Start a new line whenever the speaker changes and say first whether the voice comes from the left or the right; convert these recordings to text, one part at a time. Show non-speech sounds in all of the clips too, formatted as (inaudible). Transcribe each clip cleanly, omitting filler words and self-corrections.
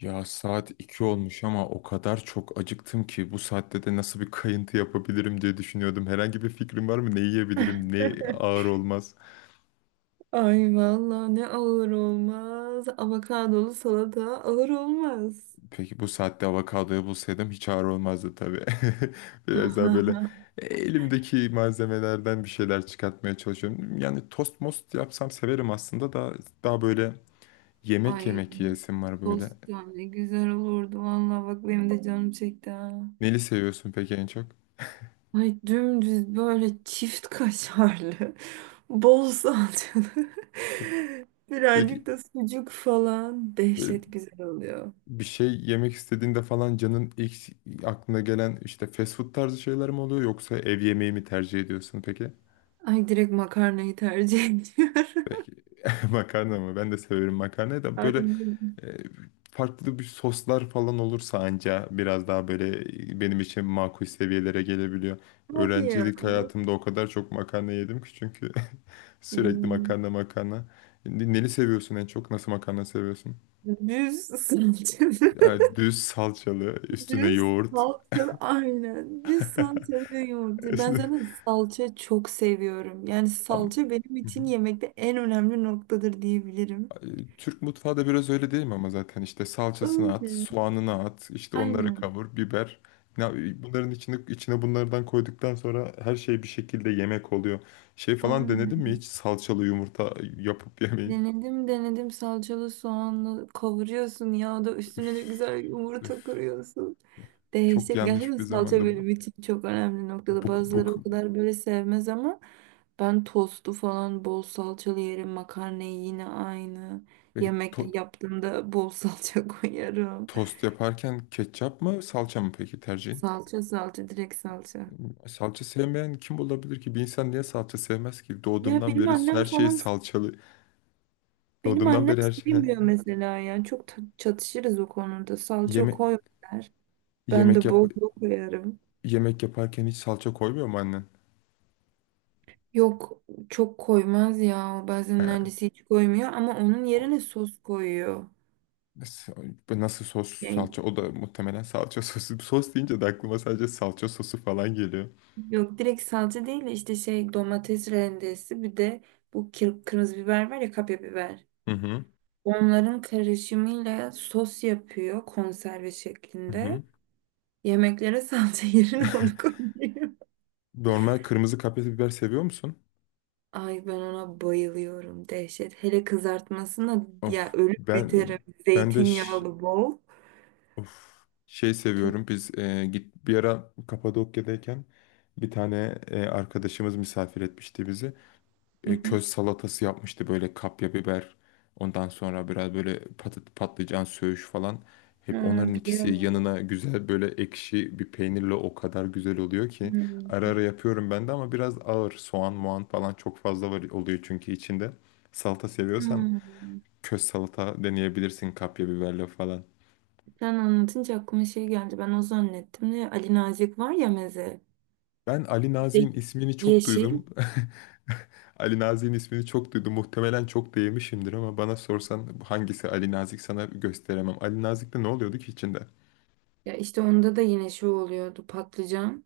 left: Ya saat 2 olmuş ama o kadar çok acıktım ki bu saatte de nasıl bir kayıntı yapabilirim diye düşünüyordum. Herhangi bir fikrim var mı? Ne yiyebilirim? Ne ağır
right: (laughs)
left: olmaz?
right: Ay vallahi ne ağır olmaz. Avokadolu salata ağır olmaz.
left: Peki bu saatte avokadoyu bulsaydım hiç ağır olmazdı tabii. (laughs) Biraz daha böyle
right: (laughs)
left: elimdeki malzemelerden bir şeyler çıkartmaya çalışıyorum. Yani tost most yapsam severim aslında da daha böyle yemek
right: Ay
left: yemek yiyesim var böyle.
right: tost ya ne güzel olurdu valla bak benim de canım çekti ha.
left: Neli seviyorsun peki en çok?
right: Ay dümdüz böyle çift kaşarlı, (laughs) bol salçalı, (laughs)
left: Peki
right: birazcık da sucuk falan dehşet güzel oluyor.
left: bir şey yemek istediğinde falan canın ilk aklına gelen işte fast food tarzı şeyler mi oluyor yoksa ev yemeği mi tercih ediyorsun peki?
right: Ay direkt makarnayı tercih (laughs) ediyorum.
left: (laughs) Makarna mı? Ben de severim makarnayı da böyle
right: Aynen.
left: e, farklı bir soslar falan olursa anca biraz daha böyle benim için makul seviyelere gelebiliyor.
right: Hadi ya.
left: Öğrencilik hayatımda o kadar çok makarna yedim ki çünkü (laughs) sürekli
right: Hmm.
left: makarna makarna. Neli seviyorsun en çok? Nasıl makarna seviyorsun?
right: Düz salçalı. (laughs)
left: Yani düz salçalı, üstüne
right: Düz
left: yoğurt.
right: salçalı. Aynen. Düz salçalı ve
left: (laughs)
right: yoğurt. Ben
left: Üstüne...
right: zaten salça çok seviyorum. Yani
left: Ama...
right: salça benim için yemekte en önemli noktadır diyebilirim.
left: E, Türk mutfağı da biraz öyle değil mi? Ama zaten işte salçasını at,
right: Öyle.
left: soğanını at, işte onları
right: Aynen.
left: kavur, biber. Ya, bunların içine bunlardan koyduktan sonra her şey bir şekilde yemek oluyor. Şey falan denedin mi
right: Aynen.
left: hiç salçalı yumurta yapıp (laughs) yemeyi?
right: Denedim. Salçalı soğanlı kavuruyorsun ya da üstüne de
left: Öf,
right: güzel yumurta
left: öf.
right: kırıyorsun.
left: Çok
right: Dehşet. Gerçekten
left: yanlış bir
right: salça
left: zamanda
right: böyle için çok önemli noktada.
left: bu, bu,
right: Bazıları o kadar böyle sevmez ama ben tostu falan bol salçalı yerim. Makarnayı yine aynı.
left: peki
right: Yemekli yaptığımda bol salça (laughs) koyarım.
left: tost yaparken ketçap mı salça mı peki tercihin?
right: Salça, direkt salça.
left: Salça sevmeyen kim olabilir ki? Bir insan niye salça sevmez ki?
right: Ya
left: Doğduğumdan
right: benim
left: beri
right: annem
left: her şey
right: falan
left: salçalı.
right: benim
left: Doğduğumdan
right: annem
left: beri her şey... He.
right: sevmiyor mesela. Yani çok çatışırız o konuda. Salça
left: Yeme
right: koy der. Ben
left: Yemek
right: de
left: yap
right: bol bol koyarım.
left: yemek yaparken hiç salça koymuyor mu annen?
right: Yok, çok koymaz ya. O
left: He.
right: bazen neredeyse hiç koymuyor ama onun yerine
left: O-
right: sos koyuyor.
left: Nasıl, nasıl sos
right: Yani
left: salça? O da muhtemelen salça (laughs) sosu. Sos deyince de aklıma sadece salça sosu falan geliyor.
right: yok, direkt salça değil de işte şey, domates rendesi, bir de bu kırmızı biber var ya, kapya biber.
left: Hı hı.
right: Onların karışımıyla sos yapıyor konserve
left: Hı
right: şeklinde.
left: hı.
right: Yemeklere salça (laughs) yerine onu
left: (laughs)
right: koyuyor.
left: Normal kırmızı kapya biber seviyor musun?
right: Ay ben ona bayılıyorum, dehşet. Hele kızartmasına
left: Of
right: ya, ölüp
left: ben
right: biterim.
left: ben de ş-
right: Zeytinyağlı bol.
left: of şey
right: Çok.
left: seviyorum. Biz e, git bir ara Kapadokya'dayken bir tane arkadaşımız misafir etmişti bizi. Köz
right: (laughs)
left: salatası yapmıştı böyle kapya biber. Ondan sonra biraz böyle patlıcan söğüş falan. Hep
right: Ha,
left: onların ikisi
right: biliyorum onu.
left: yanına güzel böyle ekşi bir peynirle o kadar güzel oluyor ki. Ara
right: Hmm.
left: ara yapıyorum ben de ama biraz ağır. Soğan, muan falan çok fazla var oluyor çünkü içinde. Salata seviyorsan
right: Hmm.
left: köz salata deneyebilirsin kapya biberle falan.
right: Sen anlatınca aklıma şey geldi. Ben o zannettim de, Ali Nazik var ya, meze.
left: Ben Ali
right: İşte
left: Nazik'in ismini çok
right: yeşil.
left: duydum. (laughs) Ali Nazik'in ismini çok duydum. Muhtemelen çok da yemişimdir ama bana sorsan hangisi Ali Nazik sana gösteremem. Ali Nazik'te ne oluyordu ki içinde?
right: Ya işte onda da yine şu oluyordu. Patlıcan.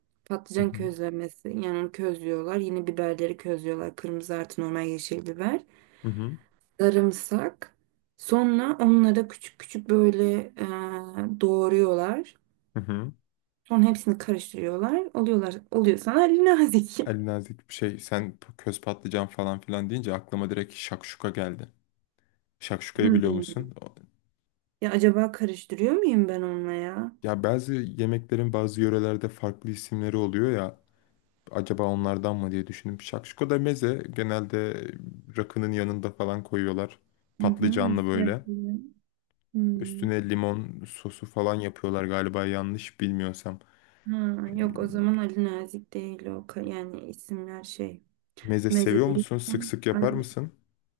left: Hı
right: Patlıcan
left: hı.
right: közlemesi. Yani onu közlüyorlar. Yine biberleri közlüyorlar. Kırmızı artı normal yeşil biber.
left: Hı hı.
right: Sarımsak. Sonra onlara küçük küçük böyle doğruyorlar.
left: Hı hı.
right: Sonra hepsini karıştırıyorlar. Oluyorlar. Oluyor sana Ali Nazik.
left: Ali Nazik şey sen köz patlıcan falan filan deyince aklıma direkt şakşuka geldi. Şakşukayı biliyor
right: (laughs)
left: musun?
right: Ya acaba karıştırıyor muyum ben onunla ya?
left: Ya bazı yemeklerin bazı yörelerde farklı isimleri oluyor ya. Acaba onlardan mı diye düşündüm. Şakşuka da meze, genelde rakının yanında falan koyuyorlar.
right: Hı hı,
left: Patlıcanlı
right: nasıl
left: böyle.
right: yapılıyor? Hmm.
left: Üstüne limon sosu falan yapıyorlar galiba, yanlış bilmiyorsam.
right: Ha, yok o zaman Ali Nazik değil o. Yani isimler şey.
left: Meze
right: Meze
left: seviyor musun? Sık
right: değilken.
left: sık yapar
right: Ali-
left: mısın?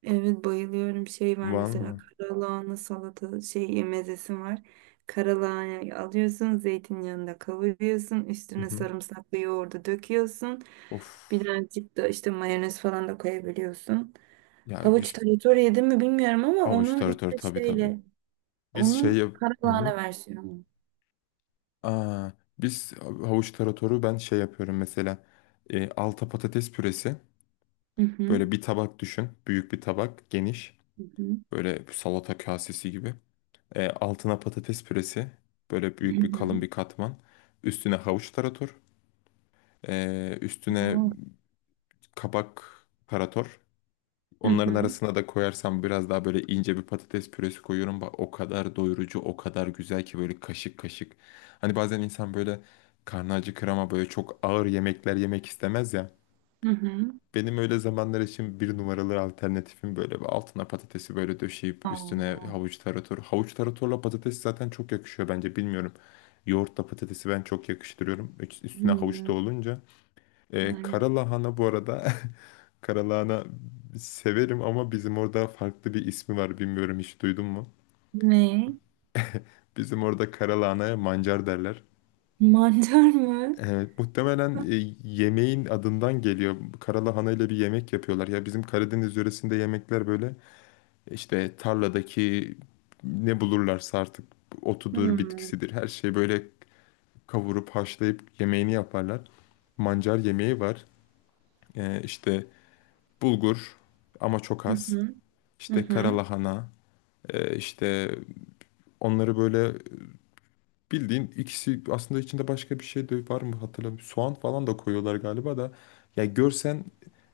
right: Evet, bayılıyorum. Şey var mesela,
left: Valla.
right: karalahana salata şey mezesi var. Karalahana alıyorsun, zeytinyağında kavuruyorsun.
left: Hı
right: Üstüne
left: hı.
right: sarımsaklı yoğurdu döküyorsun.
left: Of.
right: Birazcık da işte mayonez falan da koyabiliyorsun.
left: Ya
right: Havuç
left: bir
right: tarator yedim mi bilmiyorum ama
left: avuç
right: onun
left: taratoru,
right: işte
left: tabii tabii.
right: şeyle
left: Biz şey
right: onun
left: yap... Hı hı.
right: karalahane versiyonu.
left: Aa, biz havuç taratoru ben şey yapıyorum mesela. Alta patates püresi.
right: Hı hı.
left: Böyle bir tabak düşün. Büyük bir tabak. Geniş.
right: Hı hı.
left: Böyle salata kasesi gibi. Altına patates püresi. Böyle
right: Hı
left: büyük bir
right: Hmm.
left: kalın
right: hı.
left: bir katman. Üstüne havuç tarator. Üstüne
right: Oo.
left: kabak tarator.
right: Hı
left: Onların
right: hı.
left: arasına da koyarsam biraz daha böyle ince bir patates püresi koyuyorum. Bak o kadar doyurucu, o kadar güzel ki böyle kaşık kaşık. Hani bazen insan böyle karnı acıkır ama böyle çok ağır yemekler yemek istemez ya.
right: Hı hı.
left: Benim öyle zamanlar için bir numaralı alternatifim böyle bir altına patatesi böyle döşeyip üstüne
right: Aa.
left: havuç tarator. Havuç taratorla patates zaten çok yakışıyor bence, bilmiyorum. Yoğurtla patatesi ben çok yakıştırıyorum. Üstüne havuç da
right: Hmm.
left: olunca.
right: Ay.
left: Kara lahana bu arada. (laughs) Kara lahana severim ama bizim orada farklı bir ismi var, bilmiyorum, hiç duydun mu?
right: Ne?
left: Bizim orada kara lahanaya mancar derler.
right: Mantar mı?
left: Evet, muhtemelen yemeğin adından geliyor. Karalahana ile bir yemek yapıyorlar. Ya bizim Karadeniz yöresinde yemekler böyle İşte tarladaki ne bulurlarsa artık, otudur,
right: Hmm.
left: bitkisidir. Her şeyi böyle kavurup haşlayıp yemeğini yaparlar. Mancar yemeği var. İşte bulgur, ama çok
right: Hı
left: az.
right: hı. Hı
left: İşte kara
right: hı.
left: lahana. İşte onları böyle bildiğin, ikisi aslında, içinde başka bir şey de var mı hatırlamıyorum. Soğan falan da koyuyorlar galiba da. Ya görsen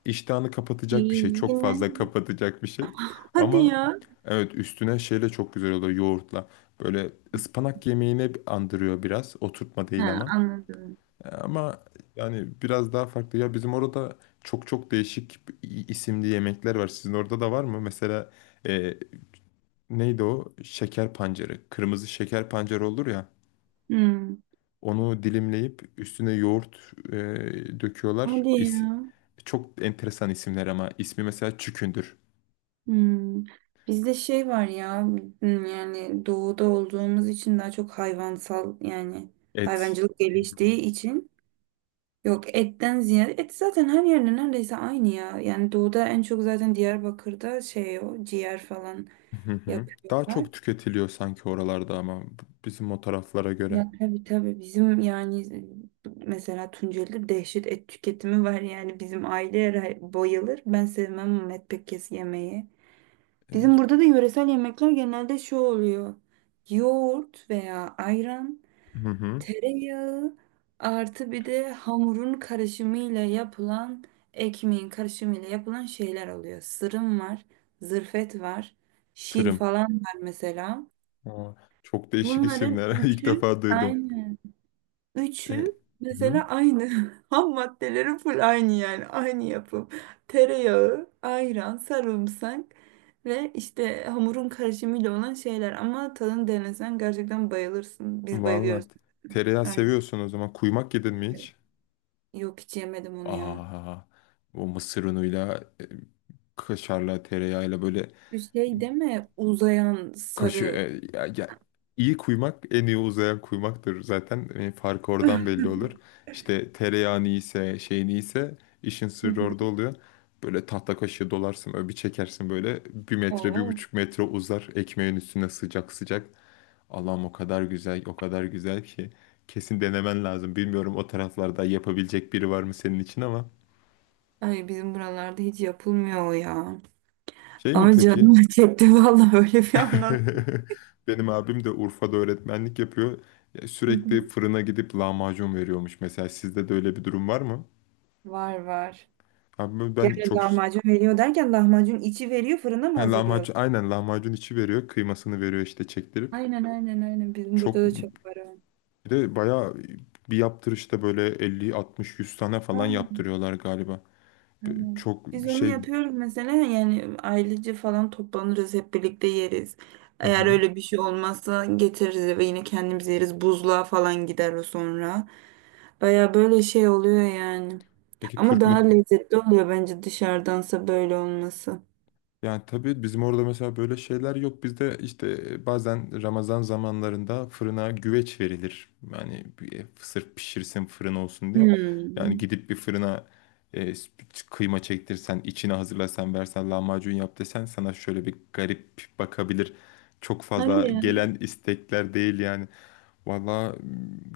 left: iştahını kapatacak bir şey. Çok
right: Yine.
left: fazla kapatacak bir şey.
right: Hadi
left: Ama
right: ya.
left: evet, üstüne şeyle çok güzel oluyor, yoğurtla. Böyle ıspanak yemeğini andırıyor biraz. Oturtma değil
right: Ha,
left: ama.
right: anladım.
left: Ama yani biraz daha farklı. Ya bizim orada çok çok değişik isimli yemekler var. Sizin orada da var mı? Mesela e, neydi o? Şeker pancarı. Kırmızı şeker pancarı olur ya.
right: Hmm.
left: Onu dilimleyip üstüne yoğurt döküyorlar.
right: Hadi ya.
left: Çok enteresan isimler ama ismi mesela çükündür.
right: Hmm. Bizde şey var ya, hmm, yani doğuda olduğumuz için daha çok hayvansal, yani
left: Et.
right: hayvancılık geliştiği için. Yok, etten ziyade et zaten her yerde neredeyse aynı ya. Yani doğuda en çok zaten Diyarbakır'da şey, o ciğer falan
left: Hı hı. Daha
right: yapıyorlar.
left: çok tüketiliyor sanki oralarda ama bizim o taraflara göre.
right: Ya tabii tabii, bizim yani mesela Tunceli'de dehşet et tüketimi var. Yani bizim aile bayılır. Ben sevmem ama et pek, kes yemeği. Bizim
left: E,
right: burada da yöresel yemekler genelde şu oluyor. Yoğurt veya ayran,
left: Hı hı.
right: tereyağı artı bir de hamurun karışımıyla yapılan, ekmeğin karışımıyla yapılan şeyler oluyor. Sırım var, zırfet var, şir
left: Tırım.
right: falan var mesela.
left: Aa, çok değişik
right: Bunların
left: isimler. (laughs) İlk
right: üçü
left: defa duydum.
right: aynı.
left: E,
right: Üçü
left: hı.
right: mesela aynı. (laughs) Ham maddeleri full aynı yani. Aynı yapım. Tereyağı, ayran, sarımsak ve işte hamurun karışımıyla olan şeyler. Ama tadını denesen gerçekten bayılırsın. Biz
left: Vallahi
right: bayılıyoruz.
left: tereyağı
right: Aynen.
left: seviyorsun o zaman. Kuymak yedin mi hiç?
right: Yok, hiç yemedim onu ya.
left: Aa, o mısır unuyla, kaşarla, tereyağıyla böyle.
right: Şu şey deme, uzayan sarı.
left: Ya, ya, iyi kuymak en iyi uzayan kuymaktır zaten, farkı
right: Hı
left: oradan belli
right: hı.
left: olur. İşte tereyağın iyiyse, şeyin iyiyse işin sırrı orada
right: (laughs)
left: oluyor. Böyle tahta kaşığı dolarsın, öyle bir çekersin böyle bir metre bir
right: Oo.
left: buçuk metre uzar ekmeğin üstüne sıcak sıcak. Allah'ım, o kadar güzel o kadar güzel ki kesin denemen lazım. Bilmiyorum o taraflarda yapabilecek biri var mı senin için, ama
right: Ay bizim buralarda hiç yapılmıyor o ya.
left: şey mi
right: Ama
left: peki
right: canım (laughs) çekti vallahi, öyle bir anlat.
left: (laughs) benim abim de Urfa'da öğretmenlik yapıyor. Ya
right: Hı hı.
left: sürekli fırına gidip lahmacun veriyormuş. Mesela sizde de öyle bir durum var mı?
right: Var var.
left: Abi ben
right: Yani
left: çok...
right: lahmacun veriyor derken, lahmacun içi veriyor fırına mı,
left: Ha,
right: hazırlıyorlar?
left: lahmacun, aynen lahmacun içi veriyor. Kıymasını veriyor işte, çektirip.
right: Aynen, bizim burada
left: Çok,
right: da
left: bir
right: çok var o.
left: de bayağı bir yaptırışta böyle 50, 60, 100 tane falan
right: Aynen.
left: yaptırıyorlar galiba.
right: Aynen.
left: Çok
right: Biz onu
left: şey...
right: yapıyoruz mesela, yani ailece falan toplanırız, hep birlikte yeriz.
left: Hı
right: Eğer
left: hı.
right: öyle bir şey olmazsa getiririz eve, yine kendimiz yeriz. Buzluğa falan gider o sonra. Baya böyle şey oluyor yani.
left: Peki
right: Ama
left: Türk
right: daha lezzetli oluyor bence dışarıdansa böyle olması.
left: Yani tabii bizim orada mesela böyle şeyler yok. Bizde işte bazen Ramazan zamanlarında fırına güveç verilir. Yani sırf pişirsin, fırın olsun diye.
right: Hmm.
left: Yani gidip bir fırına e, kıyma çektirsen, içine hazırlasan, versen, lahmacun yap desen sana şöyle bir garip bakabilir. Çok
right: Hadi
left: fazla
right: ya.
left: gelen istekler değil yani. Valla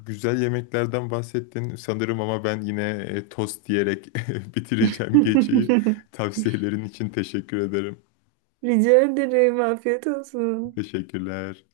left: güzel yemeklerden bahsettin sanırım ama ben yine tost diyerek (laughs) bitireceğim geceyi.
right: (laughs)
left: Tavsiyelerin için teşekkür ederim.
right: Rica ederim. Afiyet olsun.
left: Teşekkürler.